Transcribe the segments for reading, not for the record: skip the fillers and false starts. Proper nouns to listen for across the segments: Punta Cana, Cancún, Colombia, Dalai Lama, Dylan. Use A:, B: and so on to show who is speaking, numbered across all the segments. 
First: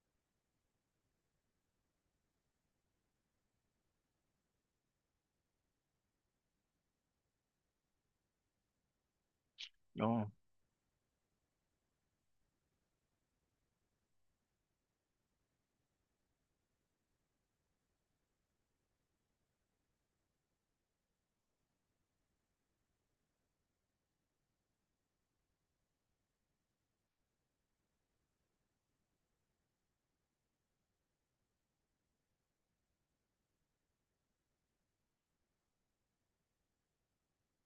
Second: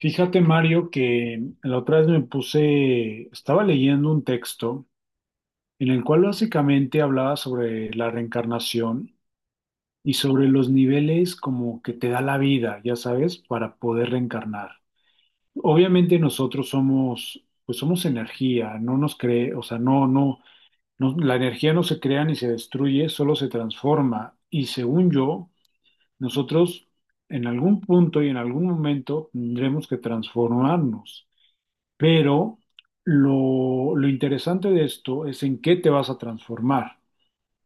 A: Fíjate, Mario, que la otra vez me puse, estaba leyendo un texto en el cual básicamente hablaba sobre la reencarnación y
B: No.
A: sobre los niveles como que te da la vida, ya sabes, para poder reencarnar. Obviamente nosotros somos, pues somos energía, no nos cree, o sea, no, no, no, la energía no se crea ni se destruye, solo se transforma. Y según yo, nosotros en algún punto y en algún momento tendremos que transformarnos. Pero lo interesante de esto es en qué te vas a transformar.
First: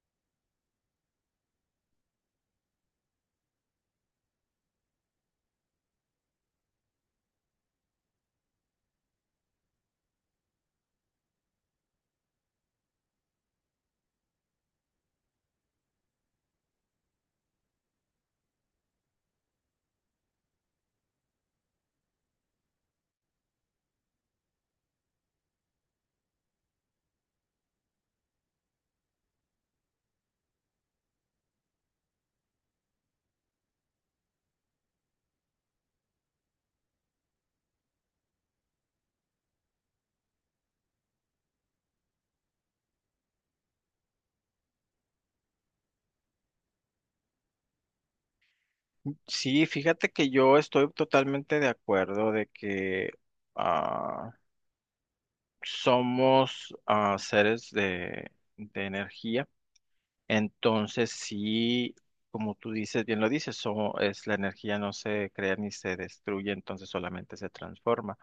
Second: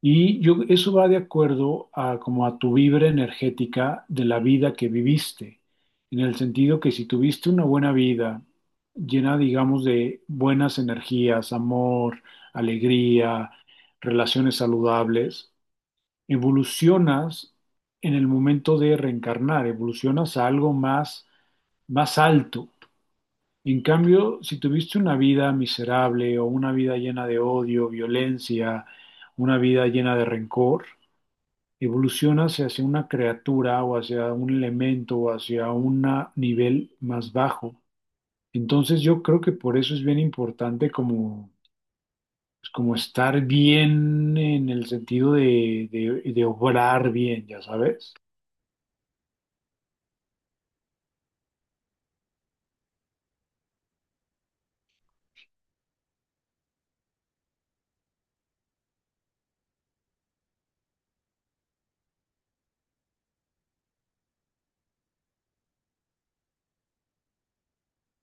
A: Y yo, eso va de acuerdo a como a tu vibra energética de la vida que viviste, en el sentido que si tuviste una buena vida llena, digamos, de buenas energías, amor, alegría, relaciones saludables, evolucionas en el momento de reencarnar, evolucionas a algo más, más alto. En cambio, si tuviste una vida miserable o una vida llena de odio, violencia, una vida llena de rencor, evolucionas hacia una criatura o hacia un elemento o hacia un nivel más bajo. Entonces yo creo que por eso es bien importante como, pues, como estar bien en el sentido de, de obrar bien, ya sabes.
B: Sí, fíjate que yo estoy totalmente de acuerdo de que ah, somos seres de energía. Entonces, sí, como tú dices, bien lo dices, so- es la energía no se crea ni se destruye, entonces solamente se transforma.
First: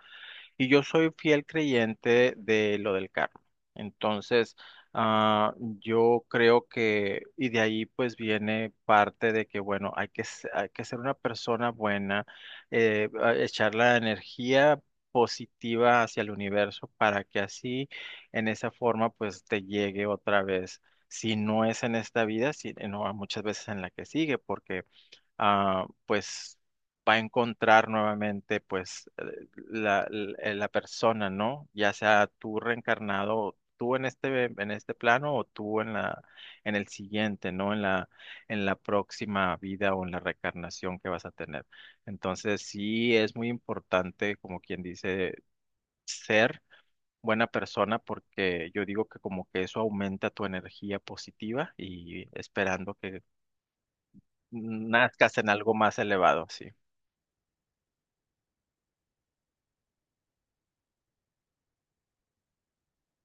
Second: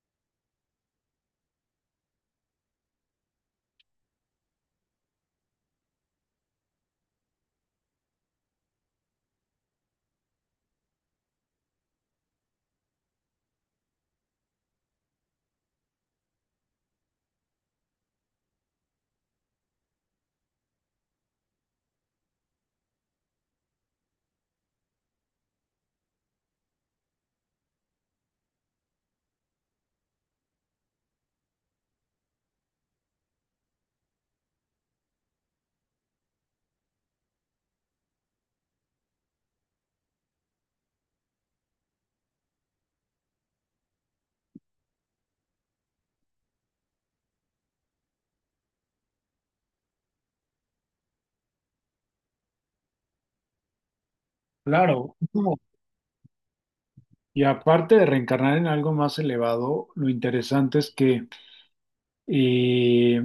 B: Y yo soy fiel creyente de lo del karma. Entonces, yo creo que, y de ahí pues viene parte de que, bueno, hay que ser una persona buena, echar la energía positiva hacia el universo para que así, en esa forma, pues te llegue otra vez. Si no es en esta vida, si, no, muchas veces en la que sigue, porque pues va a encontrar nuevamente pues la persona, ¿no? Ya sea tú reencarnado, tú en este plano o tú en la, en el siguiente, ¿no? En la próxima vida o en la reencarnación que vas a tener. Entonces sí es muy importante, como quien dice, ser buena persona porque yo digo que como que eso aumenta tu energía positiva y esperando que
A: Claro,
B: nazcas en algo más elevado, sí.
A: y aparte de reencarnar en algo más elevado, lo interesante es que Eh,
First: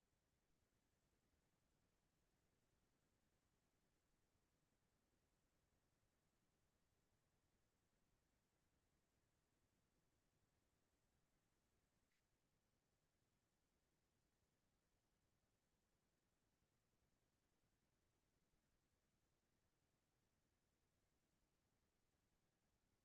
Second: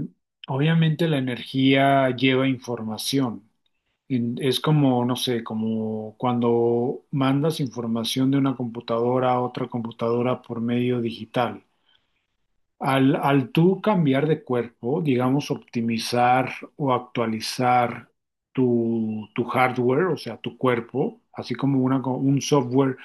A: obviamente la energía lleva información. Es como, no sé, como cuando mandas información de una computadora a otra computadora por medio digital. Al tú cambiar de cuerpo, digamos, optimizar o actualizar tu hardware, o sea, tu cuerpo, así como una, un software,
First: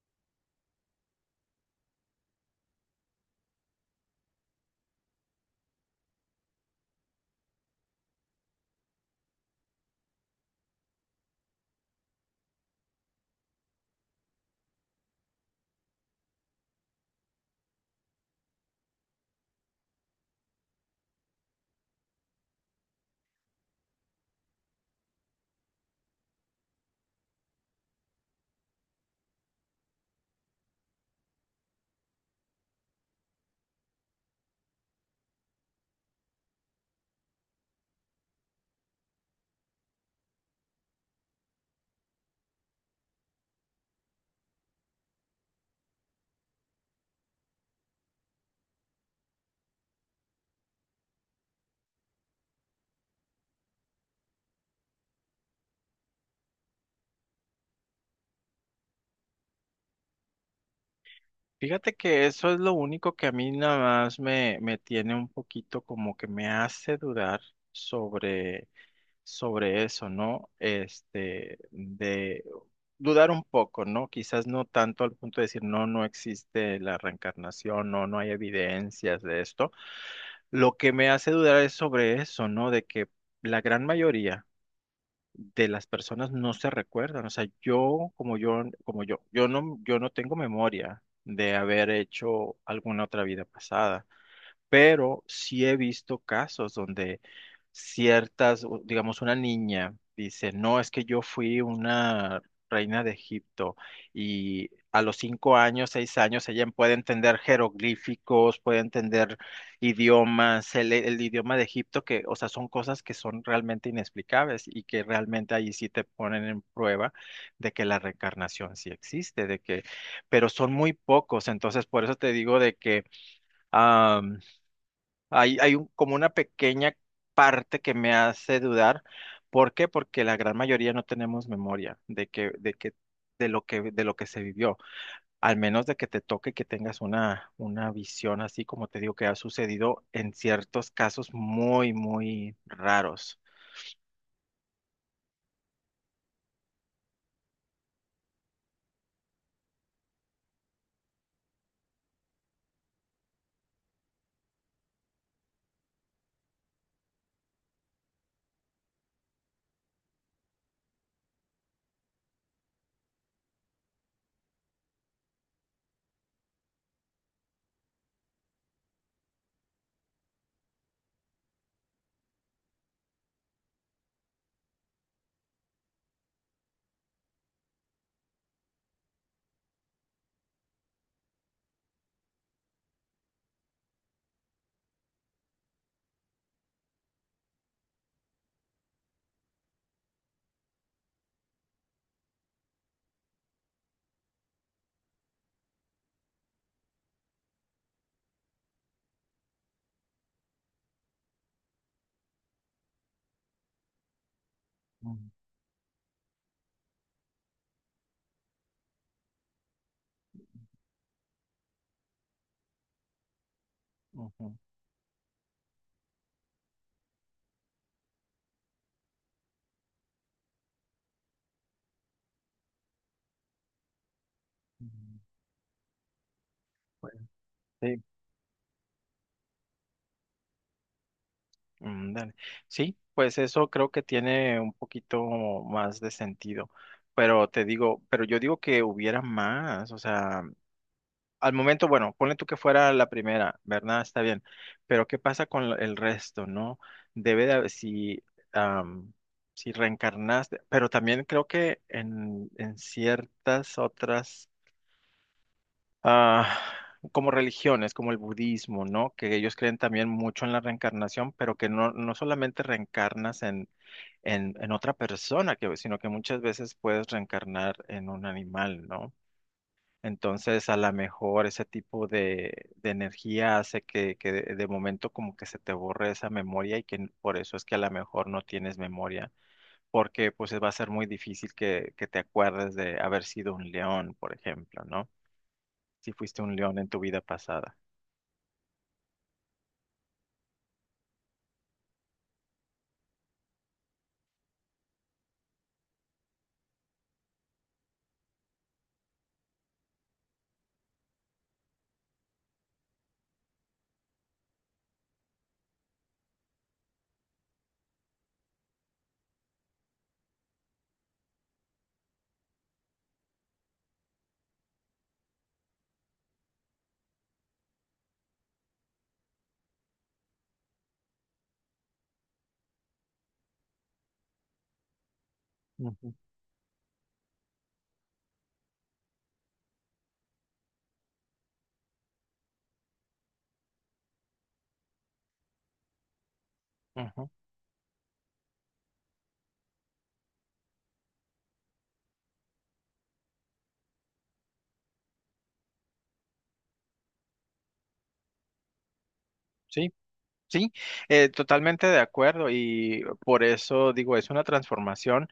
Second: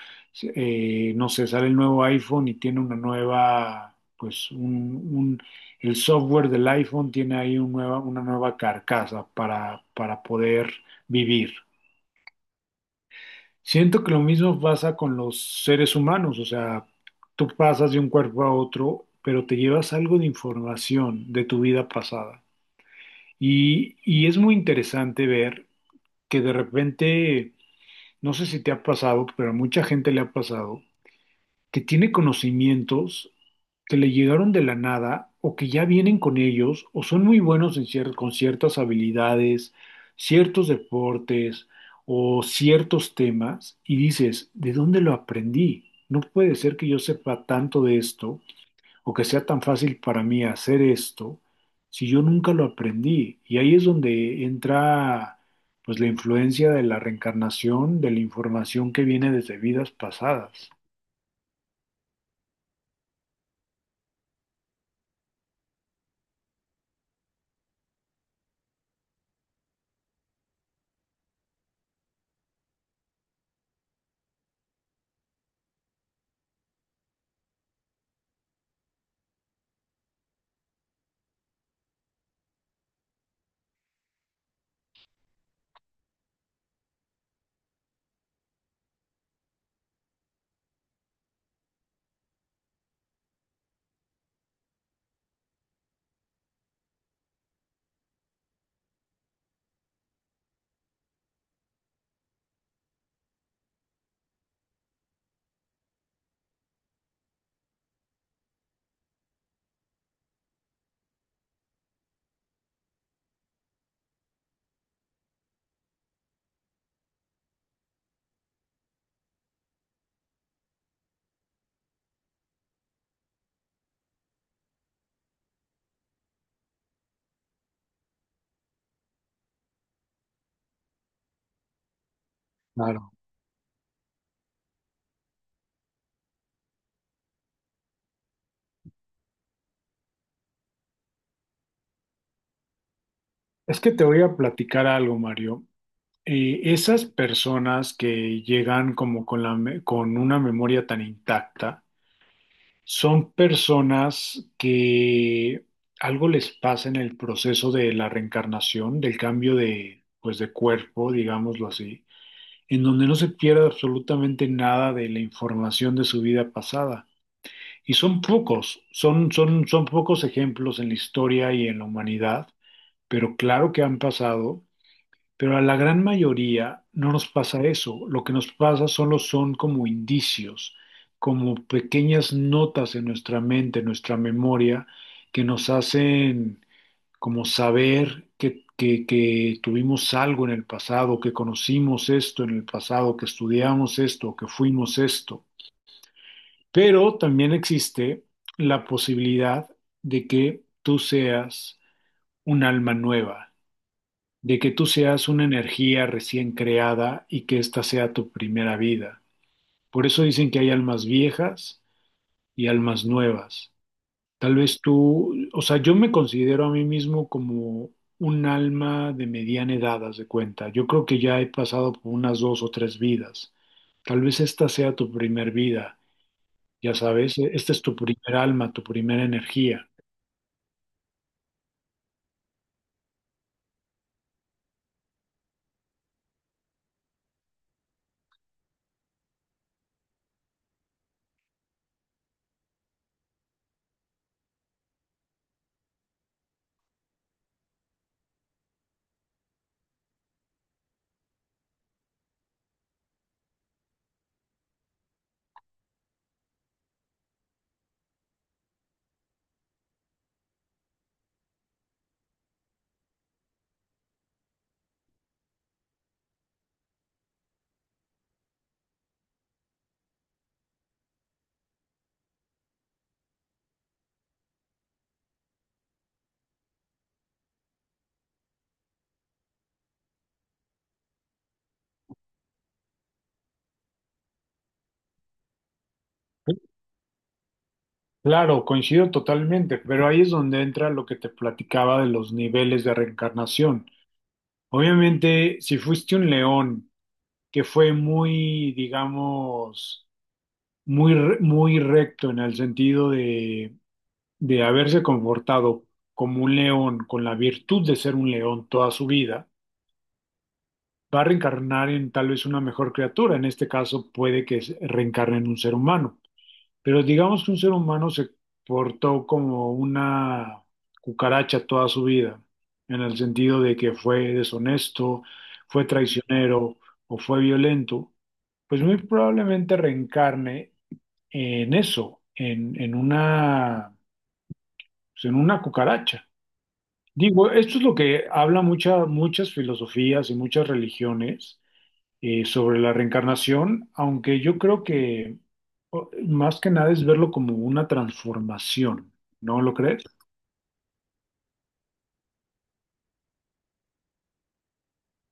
A: no sé, sale el nuevo iPhone y tiene una nueva, pues, el software del iPhone tiene ahí una nueva carcasa para poder vivir. Siento que lo mismo pasa con los seres humanos, o sea, tú pasas de un cuerpo a otro, pero te llevas algo de información de tu vida pasada. Y es muy interesante ver que de repente, no sé si te ha pasado, pero a mucha gente le ha pasado, que tiene conocimientos que le llegaron de la nada o que ya vienen con ellos o son muy buenos en con ciertas habilidades, ciertos deportes o ciertos temas y dices, ¿de dónde lo aprendí? No puede ser que yo sepa tanto de esto o que sea tan fácil para mí hacer esto si yo nunca lo aprendí. Y ahí es donde entra pues la influencia de la reencarnación, de la información que viene desde vidas pasadas.
B: Fíjate que eso es lo único que a mí nada más me tiene un poquito como que me hace dudar sobre, sobre eso, ¿no? Este, de dudar un poco, ¿no? Quizás no tanto al punto de decir, no, no existe la reencarnación, no, no hay evidencias de esto. Lo que me hace dudar es sobre eso, ¿no? De que la gran mayoría de las personas no se recuerdan. O sea, como yo, yo no tengo memoria de haber hecho alguna otra vida pasada pero sí he visto casos donde ciertas, digamos, una niña dice, no, es que yo fui una reina de Egipto y a los 5 años, 6 años, ella puede entender jeroglíficos, puede entender idiomas, el idioma de Egipto, que, o sea, son cosas que son realmente inexplicables y que realmente ahí sí te ponen en prueba de que la reencarnación sí existe, de que, pero son muy pocos, entonces por eso te digo de que... Hay como una pequeña parte que me hace dudar. ¿Por qué? Porque la gran mayoría no tenemos memoria
A: Claro.
B: de lo que se vivió. Al menos de que te toque que tengas una visión así, como te digo, que ha sucedido en ciertos casos muy, muy raros.
A: Es que te voy a platicar algo, Mario. Esas personas que llegan como con la, con una memoria tan intacta, son personas que algo les pasa en el proceso de la reencarnación, del cambio de, pues, de cuerpo, digámoslo así, en donde no se pierde absolutamente nada de la información de su vida pasada. Y son pocos, son pocos ejemplos en la historia y en la humanidad, pero claro que han pasado, pero a la gran mayoría no nos pasa eso. Lo que nos pasa solo son como indicios, como pequeñas notas en nuestra mente, en nuestra memoria, que nos hacen como saber que, que tuvimos algo en el pasado, que conocimos esto en el pasado, que estudiamos esto, que fuimos esto. Pero también existe la posibilidad de que tú seas un alma nueva, de que tú seas
B: Mm,
A: una energía recién creada y que esta sea tu primera vida. Por eso dicen que hay almas viejas y almas nuevas.
B: ujú.
A: Tal vez tú, o sea, yo me considero a mí mismo como un alma de mediana edad, haz de cuenta. Yo creo que ya he pasado por unas dos o tres vidas. Tal vez esta sea tu
B: Mm,
A: primer vida, ya
B: bueno,
A: sabes, esta es tu
B: sí.
A: primer alma, tu primera energía.
B: Mm, dale. Sí, pues eso creo que tiene un poquito más de sentido. Pero te digo, pero yo digo que hubiera más, o sea. Al momento, bueno, ponle tú que fuera la primera, ¿verdad? Está bien. Pero ¿qué pasa con el resto, no? Debe de haber, am, si reencarnaste, pero también creo que en ciertas otras, ah, como religiones, como el budismo, ¿no? Que ellos creen también mucho en la reencarnación, pero que no, no solamente reencarnas en otra persona, sino que muchas veces puedes reencarnar en un animal, ¿no? Entonces, a lo mejor ese tipo de energía hace que de momento como que se te borre esa memoria y por eso es que a lo mejor no tienes memoria, porque pues va a ser muy difícil que te acuerdes de haber sido un león, por ejemplo, ¿no? Si fuiste un león en tu vida pasada.
A: Claro, coincido totalmente, pero ahí es donde entra lo que te platicaba de los niveles de reencarnación. Obviamente, si fuiste un león que fue muy, digamos, muy recto en el sentido de haberse comportado como un león, con la virtud de ser un león toda su vida, va a reencarnar en tal vez una mejor criatura. En este caso, puede que reencarne en un ser humano. Pero digamos que un ser humano se portó como una cucaracha toda su vida, en el sentido de que fue deshonesto, fue
B: Ujú,
A: traicionero o fue violento, pues muy probablemente reencarne en eso, en una, pues, en una cucaracha.
B: ujú.
A: Digo, esto es lo que habla muchas filosofías y muchas religiones sobre la reencarnación, aunque yo creo que más que nada es verlo como una transformación, ¿no lo
B: Sí,
A: crees?
B: sí, totalmente de acuerdo y por eso digo, es una transformación,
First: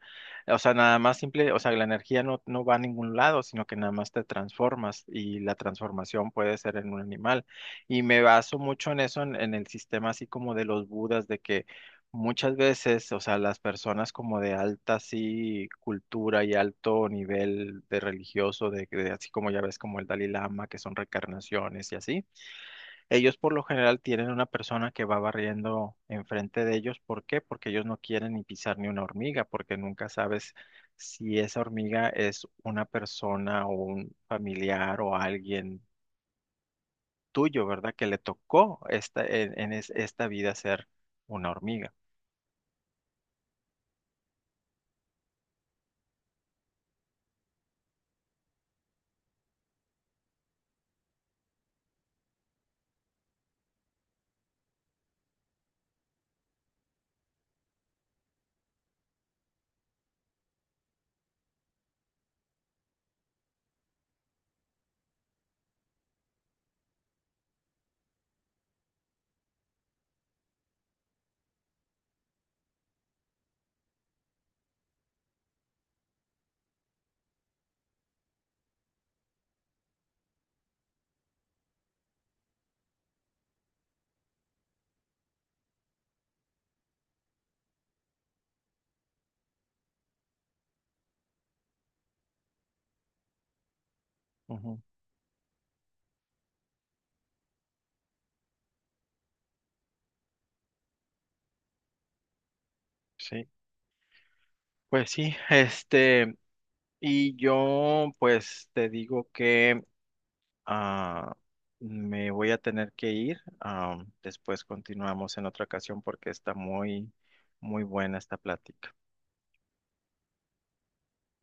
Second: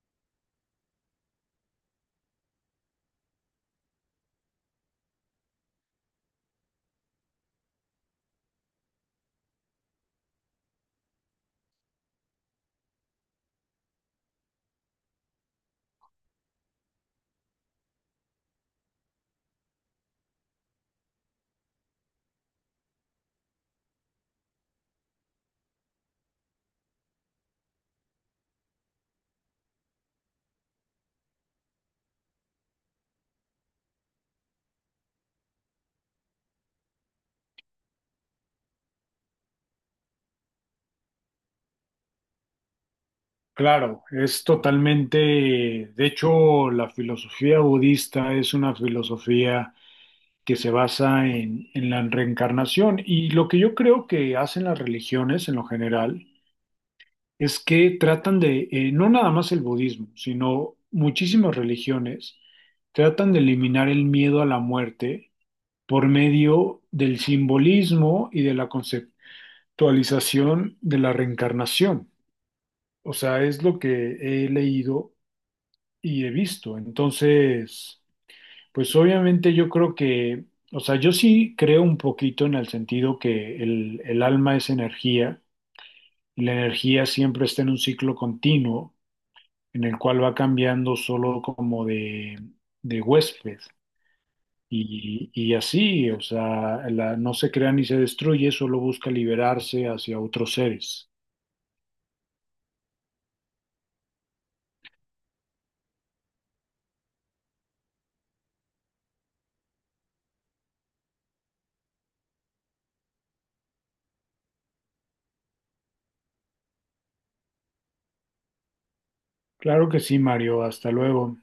B: o sea, nada más simple, o sea, la energía no va a ningún lado, sino que nada más te transformas y la transformación puede ser en un animal. Y me baso mucho en eso, en el sistema así como de los budas, de que muchas veces, o sea, las personas como de alta así cultura y alto nivel de religioso, de así como ya ves como el Dalai Lama, que son reencarnaciones y así. Ellos por lo general tienen una persona que va barriendo enfrente de ellos. ¿Por qué? Porque ellos no quieren ni pisar ni una hormiga, porque nunca sabes si esa hormiga es una persona o un familiar o alguien tuyo, ¿verdad? Que le tocó esta, en es- esta vida ser una hormiga.
A: Claro, es totalmente, de hecho, la filosofía budista es una filosofía que se basa en la reencarnación y lo que yo creo que hacen las religiones en lo general es que tratan de, no nada más el budismo, sino muchísimas religiones tratan de eliminar el miedo a la muerte por medio del simbolismo y de la conceptualización de la reencarnación. O sea, es lo que he leído y he visto. Entonces, pues obviamente yo creo que, o sea, yo sí creo un poquito en el sentido que el alma es energía y la energía siempre está en un ciclo continuo en el cual va cambiando solo como de huésped.
B: Ujú,
A: Y así, o sea, no se crea ni se destruye, solo busca liberarse hacia otros seres.
B: sí, pues sí, este, y yo pues te digo que Ah, me voy a tener que ir. Después continuamos en otra ocasión porque está muy, muy buena esta plática.
A: Claro que sí, Mario, hasta luego.